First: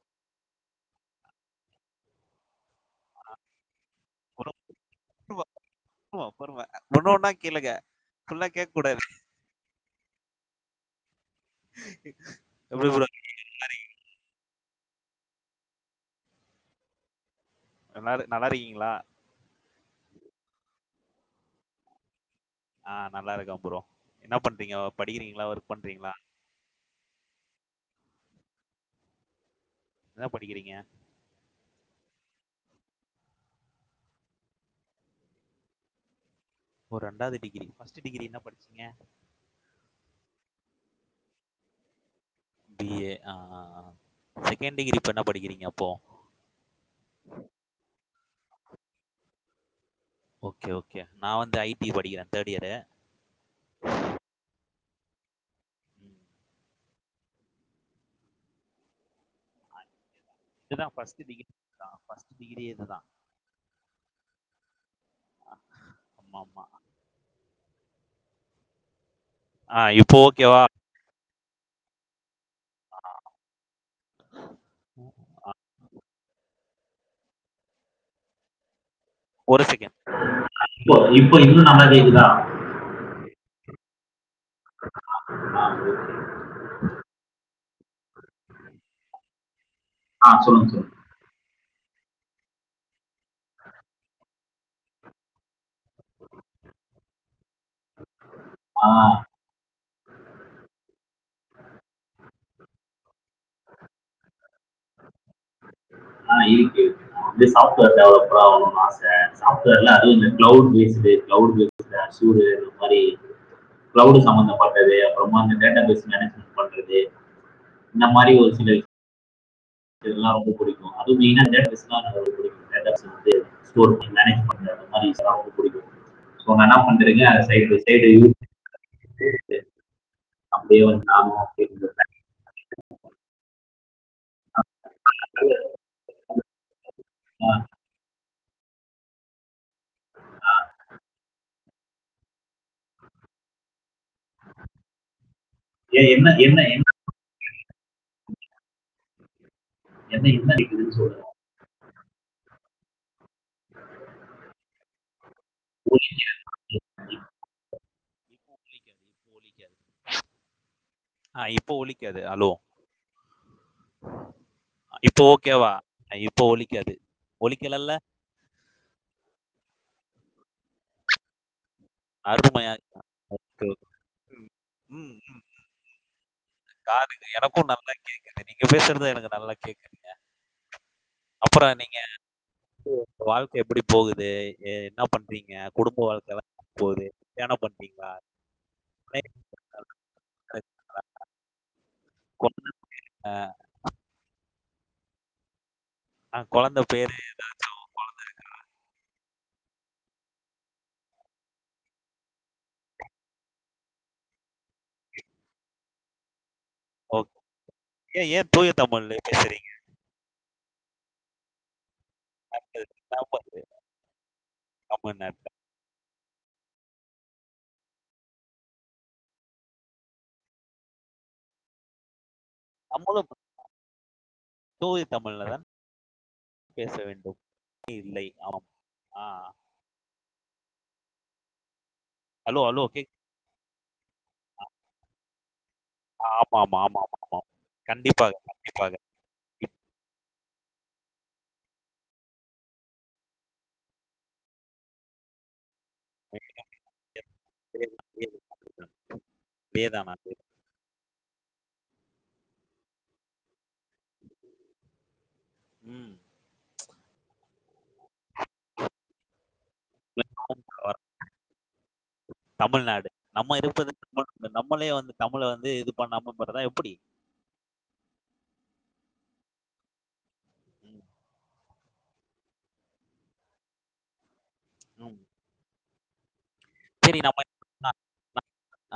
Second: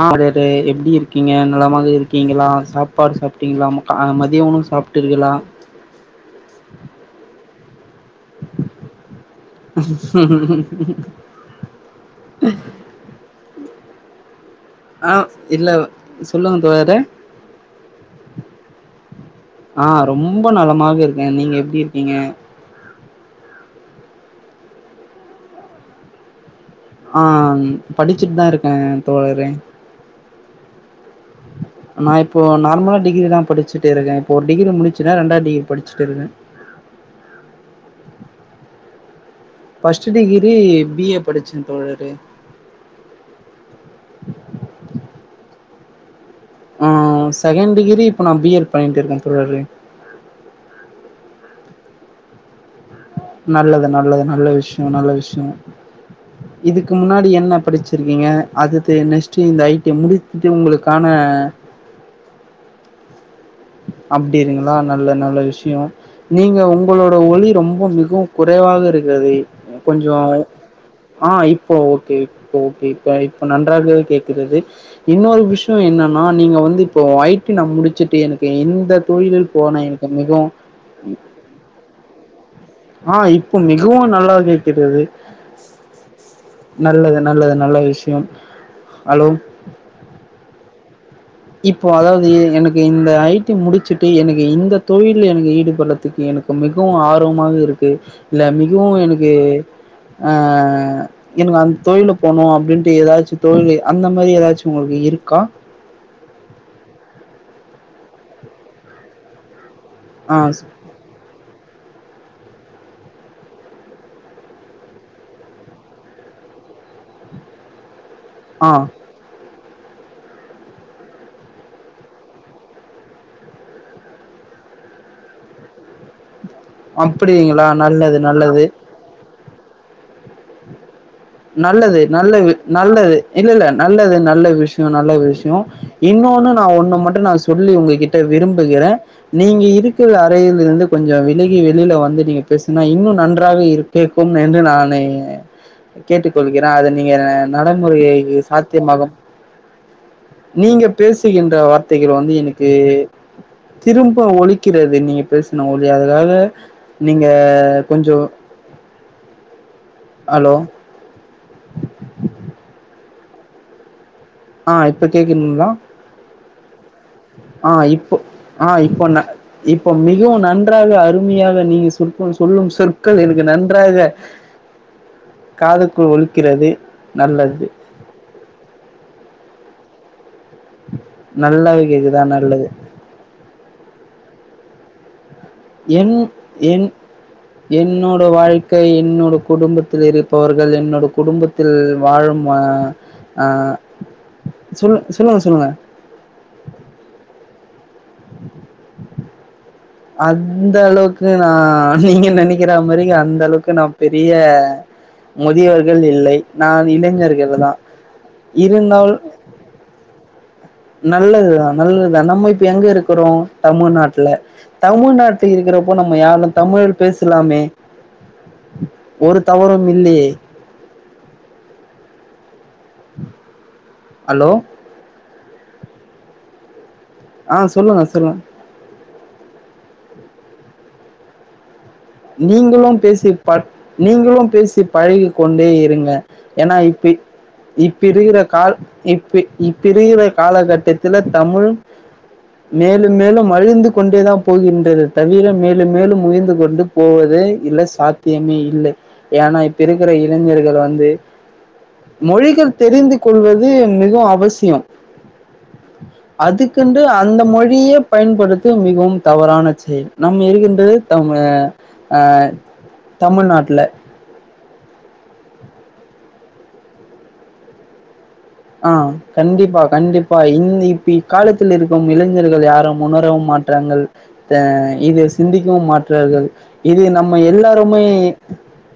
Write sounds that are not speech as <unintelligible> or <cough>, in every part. அ <inaudible> எப்டி இருக்கீங்க நலமாக இருக்கீங்களா சாப் பாடு சாப்டீங்ளா ம க அ மதிய உணவு சாப்டீர்களா ம பொறும அ ஒன்னு ஒன்னா கேளுங்க ஃபுல்லா கேக்கூடாது எப்டி போடுவாய்ங் அ இல்ல சொல்லுங்க ப்ரதர் எல்லாரு நல்லாருக்கீங்ளா அ ரொம்ப நலமாக இருக்கே நீங்க எப்டி இருக்கீங்க அ நல்லா இருக்க ப்ரோ என்ன பண்றீங்கோ படிக்கிறீங்ளா ஒர்க் பண்றீங்ளா ஆ ம் படிச்சுட்டு தா இருக்கே தோழரே என்ன படிக்குறீங்க நா இப்போ நார்மலா டிகிரி தா படிச்சுட்டு இருக்க இப்போ ஒரு டிகிரி முடிச்சுனா ரெண்டா டிகிரி படிச்சுட்டு இருக்க ஓ ரெண்டாது டிகிரி ஃபஸ்ட் டிகிரி என்ன படிச்சீங்க ஃபஸ்ட் டிகிரி பி ஏ படிச்சன் தோழரே பி ஏ அ அ அ செகண்ட் டிகிரி இப்ப என்ன படிக்கிறீங்க அப்போ அ செகண்ட் டிகிரி இப்ப நா பி எட் பண்ட்டுருக்கன் தோழரே ஓகே ஓகே நா வந்து ஐ டி படிக்குற தேர்ட் இயரு நல்லது நல்லது நல்ல விஷ்யோ நல்ல விஷ்யோ இதுக்கு முன்னாடி என்ன படிச்சிருக்கீங்க அது தெ நெஸ்ட் இந்த ஐ டி முடி இதுதா ஃபஸ்ட் டிகிரி இதுதா ஃபஸ்ட் டிகிரியே இதுதா அப்டி இருங்களா நல்ல நல்ல விஷயோ நீங்க உங் உங்களோட ஒளி ரொம்ப மிகவும் குறைவாக இருக்கறதே கொஞ்சோ ஆ இப்ப ஓகே இப்ப ஓகே கை இப்ப நன்றாகவே கேக்குறது இன்னொரு விஷயோ என்ன னா நீங்க வந்து இப்போ ஐ டி நா முடிச்சுட்டு எனக்கு எந்த தொழிலில் போனா எனக்கு மிகவும் இப்போ இப்ப இன்னு நல்ல கேக்குதா ஆ இப்போ மிகவும் நல்லா கேட்கிறது நல்லது நல்லது நல்ல விஷயம் ஹலோ ஆ சொல்லுங்க சொல்லுங்க இப்போ அதாவது எனக்கு இந்த ஐ டி முடிச்சுட்டு எனக்கு இந்த தொழில் எனக்கு ஈடுபடுறதுக்கு எனக்கு மிகவு ஆர்வமாக இருக்கு இல்ல மிகவு எனக்கு ஆ எனக்கு அந்த தொழில போனணு அப்படின்ட்டு ஏதாச்சும் தொழில அந்த மாதிரி ஏதாச்சும் உங்களுக்கு இருக்கா ஆ இருக்கு நா வந்து சாஃப்ட்வேர் டெவலப்பரா ஆகனுன்னு ஆச சாஃப்ட்வேர்ல அது மாரி ஆ cloud based cloud based Azure அந்த மாறி கிளவ்டு சம்பந்த பட்டது அப்புறமா இந்த டேட்டா பேஸ் மேனேஜ்மென்ட் பண்றது இந்த மாரி ஒரு ஆ இதெல்லா ரொம்ப புடிக்கு அதுவு மைனா டேட்டா பேஸ்லா ரொம்ப புடிக்கு டேட்டா பேஸ் வந்து ஸ்டோர் பண்ணி மேனேஜ் பண்றது இந்த மாரி விஷயமெல்லா ரொம்ப புடிக்கு சோ என்ன பண்றீங்க அது அப்படிங்களா சைடு பெய் சைடு நல்லது யூஸ் நல்லது. சேரி சேரி அப்டியு நானு அப்டி இருந்துருப்ப நல்லது நல்லது இல்லல்ல நல்லது நல்ல விஷயோ நல்ல விஷயோ இன்னொன்னு நா ஒன்னு மட்டும் நா சொல்லி உங்க கிட் ட்ட விரும்புகிற நீங்க இருக்குற அறையில இருந்து கொஞ்சோ விலகி வெளில வந்து நீங்க பேசுனா இன்னு நன்றாக இரு கேக்கும் என்று நானே கேட்டுகொள்கிறே அது நீங்க நடைமுறை சாத்தியமாகும் நீங்க பேசுகின்ற வார்த் தைகள் வந்து எனக்கு திரும்ப ஒலிக்கிறது நீங்க பேசு இன்னு ஒலியாக யாக நீங்க கொஞ்சோ ஹலோ ஆ இப்போ ஒலிக்காது ஹலோ ஆ இப்ப ஓகே கேக்குதுங்களா? வா அய் இப்போ ஒலிக்காது ஆ இப்போ ஆ இப்போ ந இப்போ மிகவும் நன்றாக அருமையாக நீங்க சொல்லும் சொற்கள் இருக்கு நன்றாக காதுக்குள் ஒலித்து இருக்கிறது நல்லது கேக்குது நீங்க பேசுறத எனக்கு நல்லா கேக்குதுங்க நல்லாவே கேக்குதுதா நல்லது வாழ்க்க எப்டி போகுது என்னா பண்றீங்க என் என் என்னோட வாழ்க்கை என்னோட குடும்பத்தில இரு ப்பவர்கள் என்னோடு குடும்பத்தில் வாழும் அ அ சொல் சொல்லுங்க சொல்லுங்க ஆ கொழந்த பேரு ஓ <unintelligible> அந்த அளவுக்கு நா நீங்க நினக்கிற மாறி அந்த அளவுக்கு நா பெரிய முதியவர்கள் இல்லை நான் இளைஞர்கள் தான் இருந்தால் நல்லதுதா நல்லதுதா நம்ம இப்ப எங்க இருக்கறோ தமிழ்நாட்டுல தமிழ்நாட்டை இருக்கிறப்போ நம்ம யாரும் தமிழ்ல பேசலாமே ஒரு தவறும் இல்லையே அம்பள பெட் <unintelligible> ஹலோ தூய தமிழ்ல தான் பேச வேண்டும் அ சொல்லுங்க சொல்லுங்க ஆ நீங்களும் பேசி பாத் நீங்களும் பேசி பழகி கொண்டே இருங் அ ஏன்னா இப்பி இப்பி இருக்கிற கால் இப்பி இப்ப இருக்கீற காலகட்டத்துல தமுழ் மேலும் மேலும் அழிந்து கொண்டே தா போகின்றது தவிர மேலும் மேலும் உயர்ந்து கொண்டு போவது இல்ல சாத்தியமே இல்ல ஏனா இப்ப இருக்குற இளை ஞர்கள்‌ வந்து மொழிகள் தெரிந்து கொள்வது மிக அவசியோ அதுக்குன்டு அந்த மொழியே பயன்படுத்து மிகவும் தவறானது சேரி நம்ம இருக்கின்றது தம்மு அ தமுழ்நாட்டுல இந்த நம்மளே வந்து தமுழ வந்து இது பண்ணாம பணணுணா எப்புடி ஆ கண்டிப்பா கண்டிப்பா இந்தி இப் பிக்காலத் த்துல இருக்கும் இளைஞர்கள் யாரும் உணரவும் மாற்றாங்கள் அ இது சிந்திக்கவும் மாற்றார்கள் இது நம்ம எல்லாருமே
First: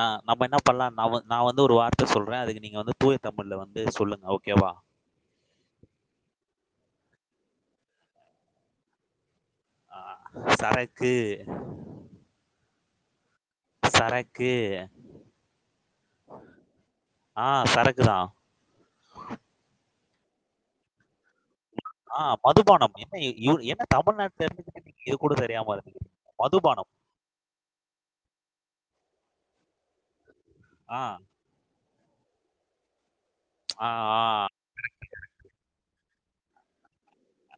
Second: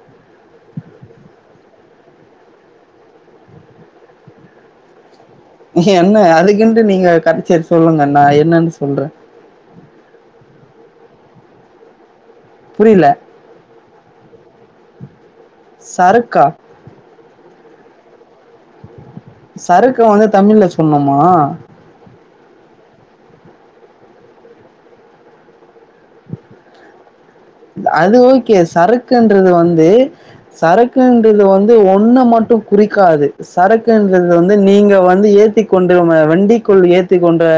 அ நம்ம என்ன பண்லா நா வந் நா வந்து ஒரு வார்த்த சொல்றே அதுக்கு நீங்க வந்து தூய தமிழ்ல வந்து சொல்லுங்க ஓகேவா என்ன அதுக்குன்டு நீங்க கடைசியெழுத்து சொல்லுங்க நா என்னன்னு சொல்றே ஆ சரக்கு புரில சரக்கு சரக்கா ஆ சரக்குதான் சரக்க வந்து தமிழ்ல சொல்லன்னுமா ஆ மதுபானம் என்ன இ இல் என்ன தமிழ்நாட்டுல இருந்துக்கிட்டு நீங்க இது கூட தெரியாம இருக்கீங்க மதுபானம் அது ஓகே சரக்குன்றது வந்து சரக்குன்றது வந் து ஒன்னு மட்டு குறிக்காது சரக்குன்றது வந்து நீங்க வந்து ஏத்திக் கொண்டு வ வண்டிக்குள் ஏத்திக் கொண்டு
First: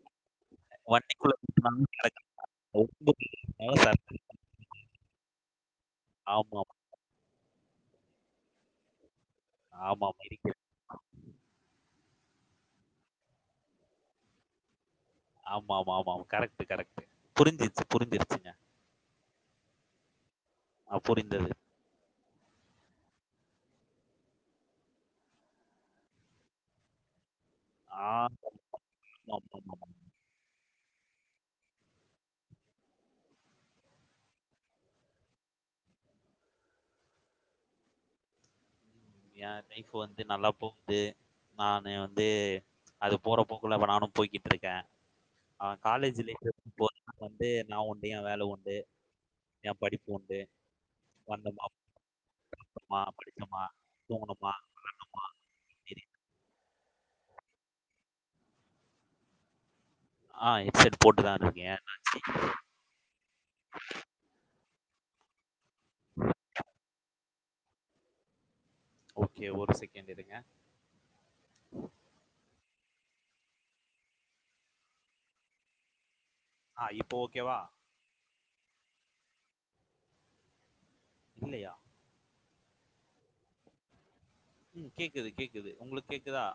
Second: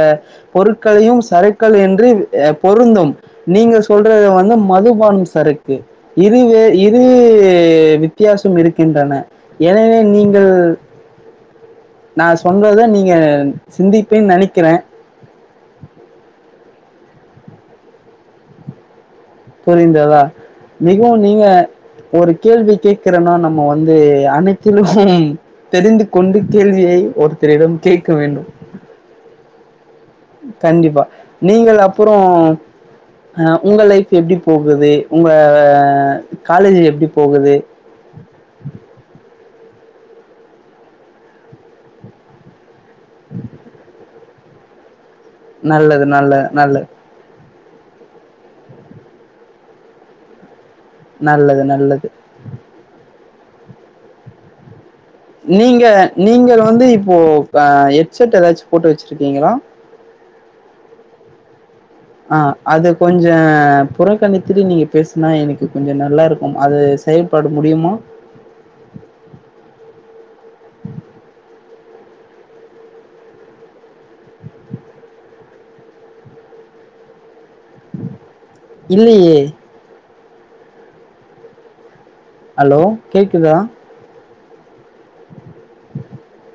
பொருட்களையும் சருக்கள் என்று அ பொருந்தும் நீங்க சொல்றது வந்து மதுபானம் சருக்கு இதுவே இது வித்தியாசம் இருக்கின்றன எனவே நீங்கள் நா சொல்றத நீங்க சிந்திப்பேன் நெனைக்கிறே ஆமா ஆமா ஆமா அ கரெக்ட் கரெக்ட் புரிஞ்சிருச்சு புரிஞ்சிருச்சுங்க புரிந்ததா மிக மிக ஒரு கேள்வி கேக்குறனா நம்ம வந்து அனைத்திலும் தெரிந்து கொண்டு கேள்வியை ஒருத்தரிடம் கேக்க வேண்டும் <unintelligible> கண்டிப்பா நீங்கள் அப்புறோ அ உங்க லைஃப் எப்டி போகுது உங்க அ காலேஜ் எப்டி போகுது ஏ லைஃப் வந்து நல்லா போகுது நானு வந்து அது போறப்போக்குள்ள இப்ப நானு போய்கிட்ருக்கே நல்லது நல்ல நல்லது நா வந்து நா உண்டு ஏ வேல உண்டு ஏ படிப்பு உண்டு நல்லது வந்தமா நல்லது போனமா படிச்சமா தூங்குணோமா நீங்க நீங்கள் வந்து இப்போ அ ஹெட்செட் ஏதாச்சு போட்டு வச்சுருக்கீங்ளா அ ஹெட் செட் போட்டுதா இருக்கே ஏண்ணே அ அது கொஞ்ச புறக்கணித்துட்டு நீங்க பேசுனா எனக்கு கொஞ்ச நல்லா இருக்கும் அது செயல்பாடு முடியுமா ஓகே ஒரு செகண்ட் இருங்க ஆ இப்போ ஓகேவா இல்லேயே இல்லயா ஹலோ கேக்குதா ம் கேக்குது கேக்குது உங்களுக்கேக்குதா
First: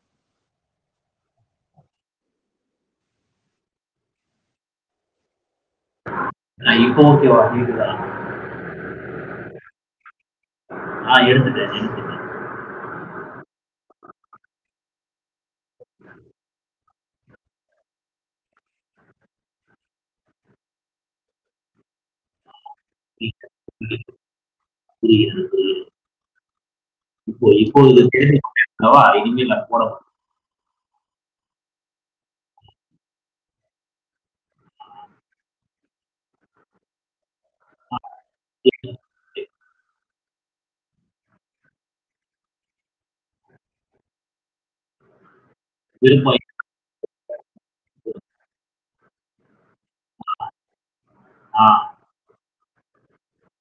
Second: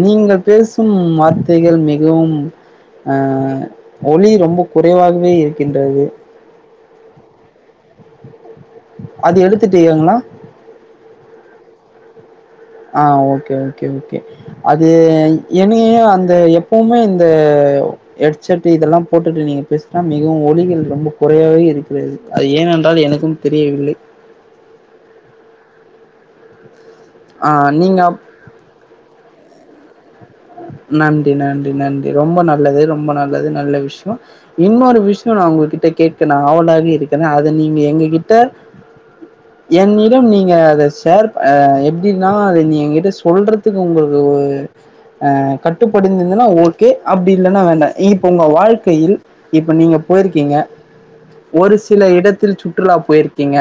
நீங்கள் பேசும் வார்த்தைகள் மிகவும் ஆ ஒலி ரொம்ப குறைவாகவே இருக்கின்றது அ இப்போ ஓகேவா கேக்குதா அது எடுத்துட்டு யேங்னா ஆ எடுத்துட்ட எடுத் ஆ ஓகே ஓகே ஓகே அது என்னையு அந்த எப்பவுமே இந்த ஹெட்சட் இதெல்லா போட்டுட்டு நீங்க பேசுனா மிகவும் ஒலிகள் ரொம்ப குறையவே இருக்கு அது ஏனென்றால் எனக்கும் தெரியவில்லை புரிகிறதுபுரிகிறது இப்போ ஆ இப்போது நீங்க அப் பேசிக் <unintelligible> இல்ல <unintelligible> போடவா நன்றி நன்றி நன்றி ரொம்ப நல்லது ரொம்ப நல்லது நல்ல விஷ்யோ இன்னொரு விஷ்யோ நா உங்ககிட்ட கேட்க நா ஆவளாவே இருக் குற அது நீங்க எங்ககிட்ட என்னிடம் நீங்க அத ஷேர் ப அ எப்டின்னா அத நீ எங்கிட்ட சொல்றதுக்கு உங்களுக்கு உ அ கட்டுப்படுந்திந்துன்னா ஓ கே அப்டி இல்லன்னா வேண்டா இப்ப உங்க வாழ்க்கையில் இப்ப நீங்க போயிருக்கீங்க ஒரு சில இடத்தில் சுற்றுலா போயிருக்கீங்க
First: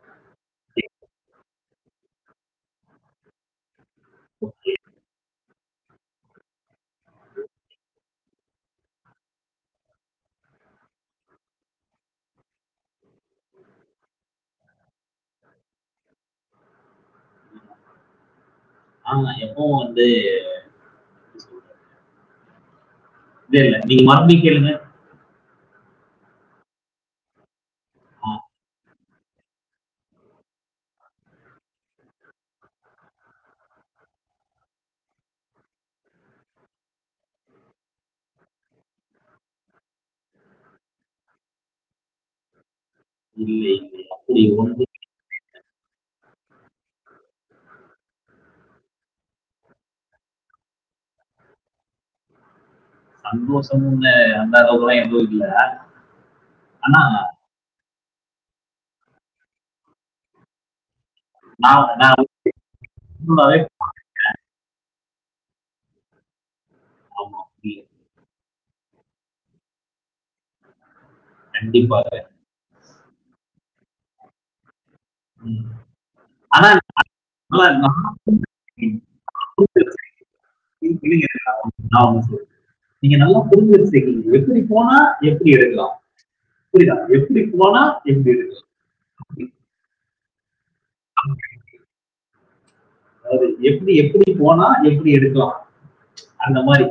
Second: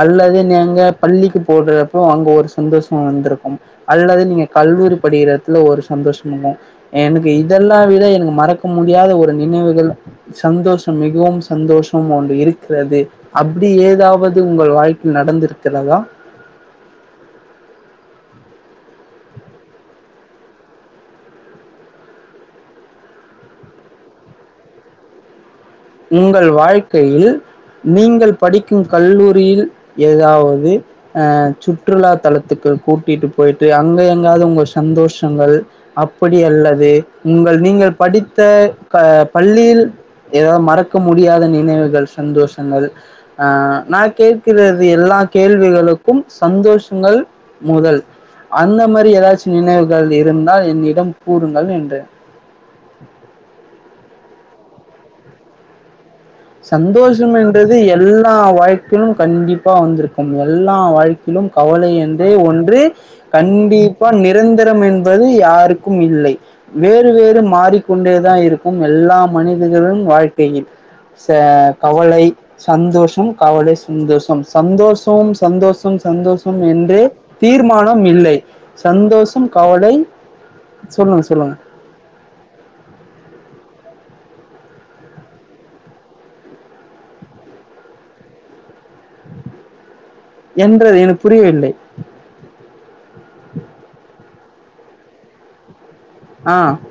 அல்லது நேங்க பள்ளிக்கு போடுறப்போ அங்க ஒரு சந்தோஷோ வந்துருக்கும் அல்லது நீங்க கல்லூரி படிக்கிறத்துல ஒரு சந்தோஷம் இல்ல எனக்கு இதெல்லா விட எனக்கு மறக்க முடியாத ஒரு நினைவுகள் சந்தோஷம் மிகவும் சந்தோஷம் ஒன்று இருக்கிறது அப்டி ஏதாவது உங்கள் வாழ்க்கையில் நடந்திருக்கிறதா ஆமா எப்பவு வந்து இல்ல இல்ல நீங்க மறுபிடியு கேளுங்க உங்கள் வாழ்க்கையில் நீங்கள் படிக்கும் கல்லூரியில் ஏதாவது அ சுற்றுலா தலத்துக்கு கூட்டிட்டு போயிட்டு அங்க எங்காவது உங்க சந்தோஷங்கள் அப்படி அல்லது உங்கள் நீங்கள் படித்த ப பள்ளியில் ஏதாவது ம றக்க முடியாத நினைவுகள் சந்தோஷங்கள் நா கேட்கிறது எல்லா கேள்விகளுக்கும் சந்தோஷங்கள் முதல் அந்த மாரி ஏதாச்சும் நினைவுகள் இருந்தால் என்னிடம் கூறுங்கள் என்றேன் சந்தோஷமுன்னு அந்தளவுக்கெல்லா எதுவு இல்ல சந்தோஷம் என்றது எல்லா வாழ்க்கிலும் கண்டிப்பா வந்திருக்கும் எல்லா வாழ்க்க லும் கவலை என்ற ஒன்று நார்மலா கண்டி இப்போ நிரந்தரம் என்பது யாருக்கும் இல்லை வேறு வேறு இருக்கும் மாறிக்கொண்டேதா இருக்கும் எல்லா மனிதர்களின் வாழ்க்கையில் ச கவலை சந்தோஷம் கவலை சந்தோஷம் சந்தோஷம் கண்டிப்பா சந்தோஷம் சந்தோஷம் ஆனா என்றே நல்லா தீர்மானம் இல்லை இருக்கீங்க. சந்தோஷம் புரிஞ்சு கவலை சொல்லுங்க சொல்லுங்க ஆமா சார் நீங்க நல்லா புரிஞ்சு வெச்சிருக்கீங்க எப்டி போனா எப்டி இருக்கலாம் புரிதா எப்படி போனா எப்டி இரு என்றது எனக்கு புரியவில்லை அது எப்டி எப்டி போனா எப்டி எடுக்கலா அந்த ஆ மாரி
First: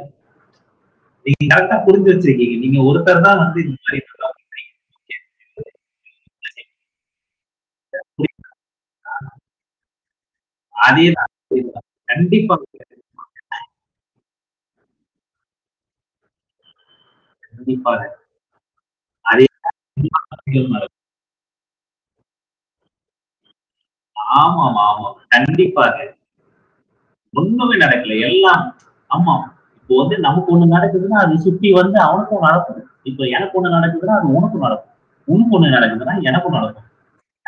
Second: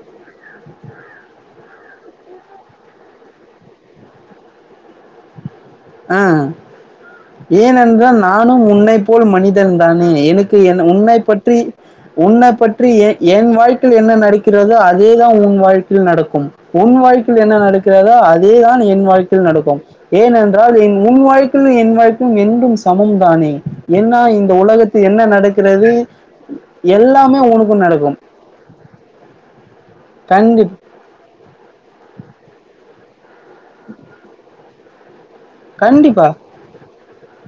நீங்க கரட்டா புரிஞ்சு வச்சிருக்கீங்க நீங்க ஒருத்தர் தா வந்து இப்டி ஆ ஏனென்றால் புரியுது. நானும் உன்னை போல் மனிதன்தானே எனக்கு என் அதே உன்னை தான் பற்றி புரியுதா? உன்னை கண்டிப்பா பற்றி ஏ ஏன் வாழ்க்கையில் என்ன நடக்கிறதோ அதேதான் உன் வாழ்க்கையில் நடக்கும் உன் வாழ்க் க்கையில் என்ன கண்டிப்பா நடக்கிறதோ அதேதான் என் வாழ்க்கையில் அதே நடக்கும் ஏனென் உன் வாய்ப்பும் என் வாய்ப்பும் என்றும் சமம் தானே என்னா இந்த ஆமா ஆமா உலகத்து ஆமா என்ன கண்டிப்பா நடக்கிறது எல்லாமே ஒண்ணுமே உனக்கும் நடக்கல நடக்கும் எல்லாம் ஆமா இப்போ வந்து நமக்கு கண்டி ஒண்ணு நடக்குதுன்னா அது சுத்தி வந்து அவனுக்கும் நடக்கும் இப்ப எனக்கு ஒன்னு நடக்குதுன்னா அது உனக்கும் நடக்கும் உனக்கு ஓண்ணு நடக்குதுன்னா கண்டிப்பா எனக்கும் நடக்கும்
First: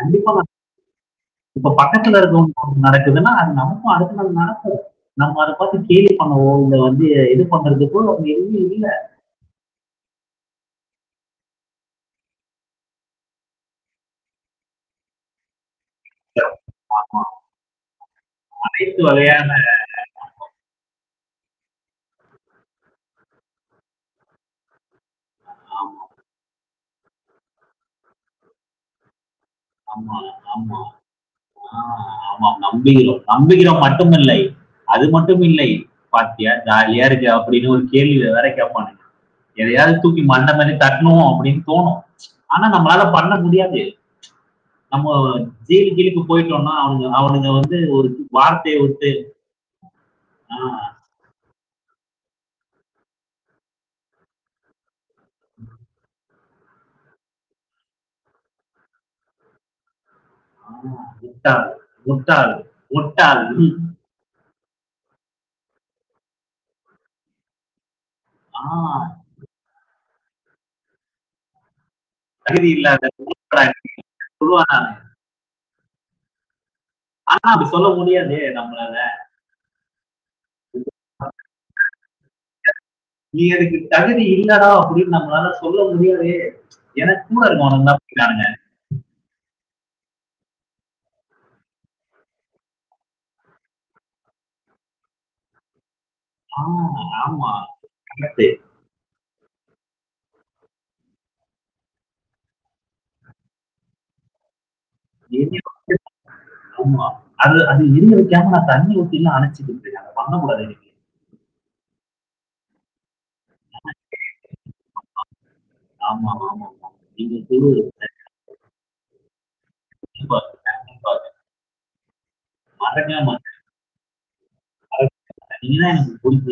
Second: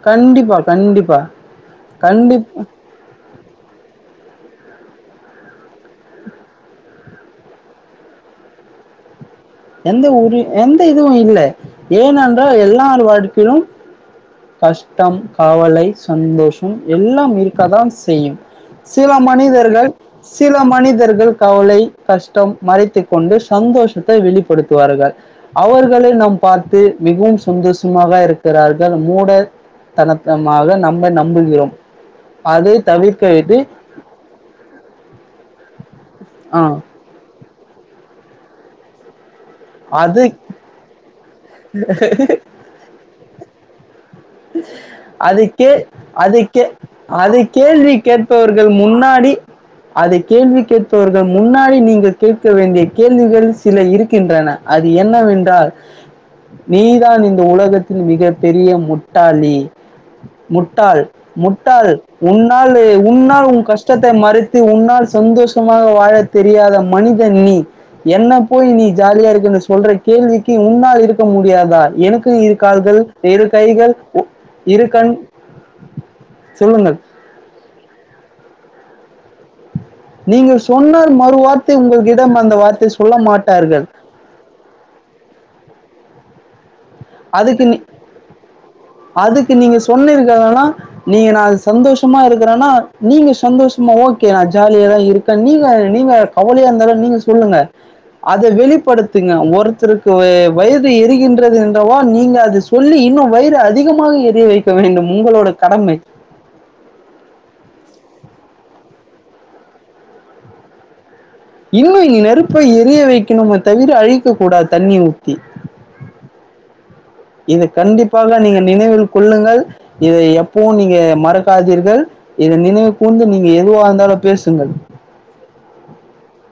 கண்டிப்பா இப்ப பக்கத்துல கண்டிப்பா இருக்கவங்க நடக்குதுன்னா அது நமக்கும் அடுத் த்து நம் நடக்கும் நம்ம அத பாத்து கேளி பண்ணவோ இல்ல வந்து இது பண்றதுக்கோ அங்க எதுமே இல்ல எந்த உரி எந்த இதுவும் இல்ல ஏனன்றா எல்லார் வாழ்க்கிலும் கஷ்டம் கவலை சந்தோஷம் எல்லாம் இருக்க தான் செய்யும் அனைத்து சில வகையான மனிதர்கள் சில மனிதர்கள் கவலை கஷ்டம் மறைத்துக்க கொண்டு சந்தோஷத்தை வெளிப்ப படுத்துவார்கள் அவர்களை நாம் பார்த் து மிகவும் சந்தோஷமாக இருக்கிறார்கள் மூட ஆமா ஆமா ஆ ஆமா அதை நம்பிகிறோம் தவிர்க்க இது நம்பிகிறோம் மட்டுமில்லை அது மட்டும் இல்லை பாத்தியா ஆஹ் ஜாலியா இருக்க அப்படின்னு ஒரு கேள்வி வேற கேப்பானுக எதையாது தூக்கி அது மண்ட மேலே தட்ணு அப்டின்னு தோணு ஆனா நம்மளால பண்ண முடியாது நம்ம அது கே ஜெயிலு கீழுக்கு அது கே போயிட்டோம்னா அவனுங்க அது அவனுங்க வந்து கேள்வி கேட்பவர்கள் வார்த்தையை விட்டு முன்னாடி அது கேள்வி ஆஹ் கேட்பவர்கள் முன்னா நீங்கள் கேட்க வேண்டிய கேள்விகள் சில இருக்கின்றன அது என்னவென்றால் நீ தான் இந்த உலகத்தின் மிக பெரிய முட்டாளி ஆஹ், முட்டாள் முட்டாள் முட்டாள் உன்னால் முட்டாள் உன்னால் உன் கஷ்ட ம், கஷ்டத்தை மறைத்து உன்னால் சந்தோஷமாக வாழ தெரியாத மனிதன் நீ என்ன போய் நீ ஆஹ் ஜாலியா இருக்குனு சொல்ற கேள்விக்கு உன்னால் இருக்க முடியாதா எனக்கு தகுதி இருக்கால்கள் இல்லாத இரு மூர்க்கடா இப்படி கைகள் சொல்லுவானா இரு கண் சொல்லுங்கள் ஆனா அப்டி சொல்ல முடியாதே நம்மளால நீங்கள் சொன்னால் மறு வார்த்தை உங்கள்கிடம் அந்த வார்த்தை சொல்ல நீ அதுக்கு மாட்டார்கள் தகுதி இல்லடா அப்டின்னு நம்மளால சொல்ல முடியலயே எனக்கு கூட அதுக்கு நீ இருக்குறவனுங்கலா குடிக்கிறானுங்க அதுக்கு நீங்க சொன்னீருக்க வேணா நீங்க நா அது சந்தோஷமா இருக்குறனா நீங்க சந்தோஷமா ஓகே நா ஜாலியா தா இருக்க நீங்க நீங்க கவலையாந்தலு ஆஹ் நீங்க ஆமா சொல்லுங்க அத வெளிப்படுத் துங்க ஒருத்தருக்கு வயது எறிகின்றது து லவா நீங்க அது சொல்லி இன்னு வயிறு அதிகமாக எரிய வைக்க வேண்டும் உங்களோட என்ன கடமை ஆமா அது அது எரிய வைக்காம நா தண்ணி ஊத்திலா அணச்சுக்கிட்டு இருக்க அத பண்ணக்கூடாது இன்னு இங்க நெருப்பு எரிய வைக்கணுமே தவிர அனைக்க கூடாது தண்ணி ஊத்தி ஆமா ஆமா அப்படிங்கர தெருவு கண்ப்பாக நீங்க நினைவில் கொள்ளுங்கள் இதை எப்பவு நீங்க மறக்காதீர்கள் இத நினைவு கூர்ந்து மறக்காம நீங்க எதுவா இருந்தாலு பேசுங்கள் நீ தா எனக்கு கொம்பு